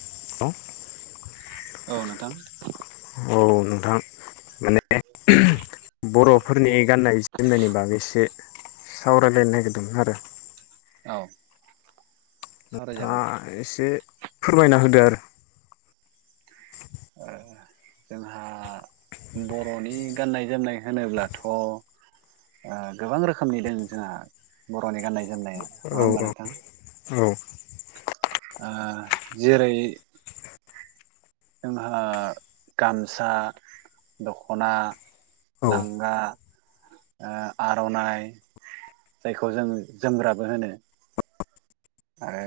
Hello औ नोंथां नोंथां माने बर'फोरनि गाननाय जोमनायनि बागैसो सावरायलायनो नागिरदोंमोन आरो औ सावरायजागोन नोंथाङा एसे फोरमायना होदो आरो ओ जोंहा बर'नि गाननाय जोमनाय होनोब्लाथ' ओ गोबां रोखोमनि दं जोंहा बर'नि गाननाय जोमनाया नङा औ होमबा नोंथां? [inaudible] ओ जेरै जोंहा गामसा दख'ना औ लांगा ओ आर'नाइ जायखौ जों जोमग्राबो होनो। आरो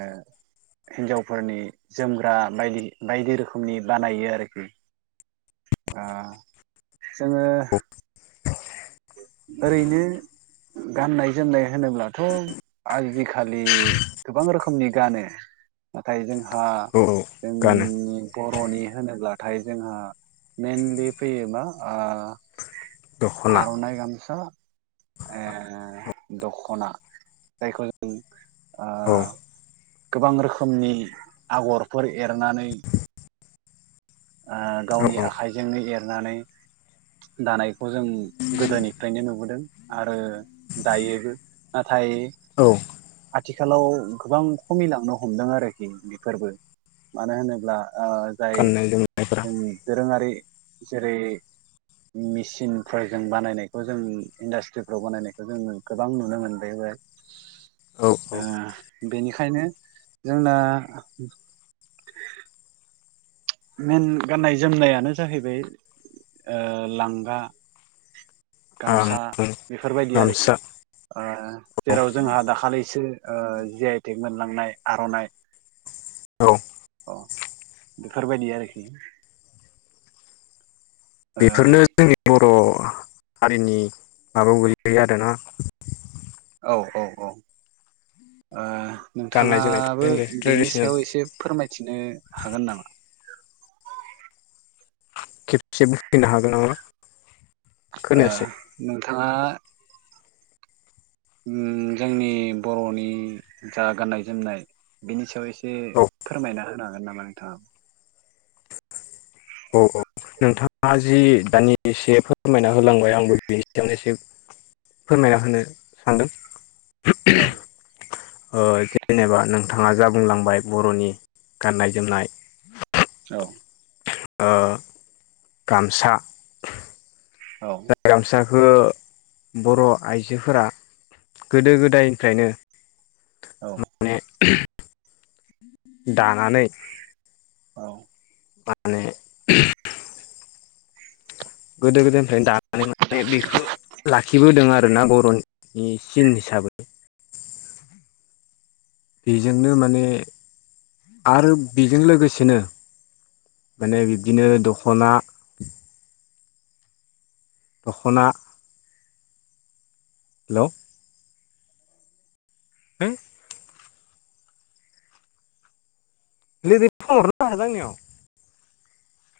हिनजावफोरनि जोमग्रा बायदि बायदि रोखोमनि बानायो आरोखि ओ जोङो ओरैनो गाननाय जोमनाय होनोब्लाथ' आजिखालि गोबां रोखोमनि गानो। नाथाय जोंहा औ गानो जोंनि बर'नि होनोब्लाथाय जोंहा मैनलि फैयो मा ओ दख'ना आर'नाइ गामसा ओ दख'ना जायखौ जों ओ औ गोबां रोखोमनि आगरफोर एरनानै ओ औ गावनि औ आखाइजोंनो एरनानै दानायखौ जों गोदोनिफ्रायनो नुबोदों आरो दायोबो नाथाय औ नाथाय आथिखालाव गोबां खमिलांनो हमदों आरोखि बेफोरबो मानो होनोब्ला ओ जाय गाननाय जोमनायफोरा जोंनि दोरोङारि जेरै मेचिनफोरजों बानायनायखौ जों इन्डास्ट्रिफ्राव बानायनायखौ जों गोबां नुनो मोनबाय औ। औ औ [inaudible] ओ बेनिखायनो जोंना [inaudible] मैन गाननाय जोमनायानो जाहैबाय ओ लांगा आं गामसा बेफोरबायदि आरोखि गामसा ओ औ जेराव जोंहा दाखालिसो ओ जि आइ टेक मोनलांनाय आर'नाइ औ। अ बेफोरबायदि आरोखि। ओ बेफोरनो जोंनि बर' हारिनि माबायाव गोलैयो आरोना। औ औ औ ओ गाननाय नोंथाङाबो जोमनाय बेनि ट्रेडिसनेल सायाव एसे फोरमायथिनो हागोन नामा? खेबसेबो बुंफिनो हागोन नामा? ओ खोनायासै नोंथाङा उम जोंनि बर'नि जा गाननाय जोमनाय बिनि सायाव एसे एसे औ फोरमायना होनो हागोन नामा नोंथाङा? औ औ। नोंथाङा जि दानि इसे फोरमायना होलांबाय आंबो बेनि सायावनो एसे फोरमायना होनो सानदों। औ। ओ जेनेबा नोंथाङा जा बुंलांबाय बर'नि गाननाय जोमनाय औ। ओ गामसा औ। ओ बर' आइजोफोरा गोदो गोदायनिफ्रायनो औ। माने दानानै औ माने गोदो गोदायनिफ्रायनो दानानै माने बेखौ लाखिबोदों आरो ना बरनि सिन हिसाबै बेजोंनो माने आरो बेजों लोगोसेनो माने बिब्दिनो दख'ना दखना हेल' हो नैबे फन हरबाय थादों आंनियाव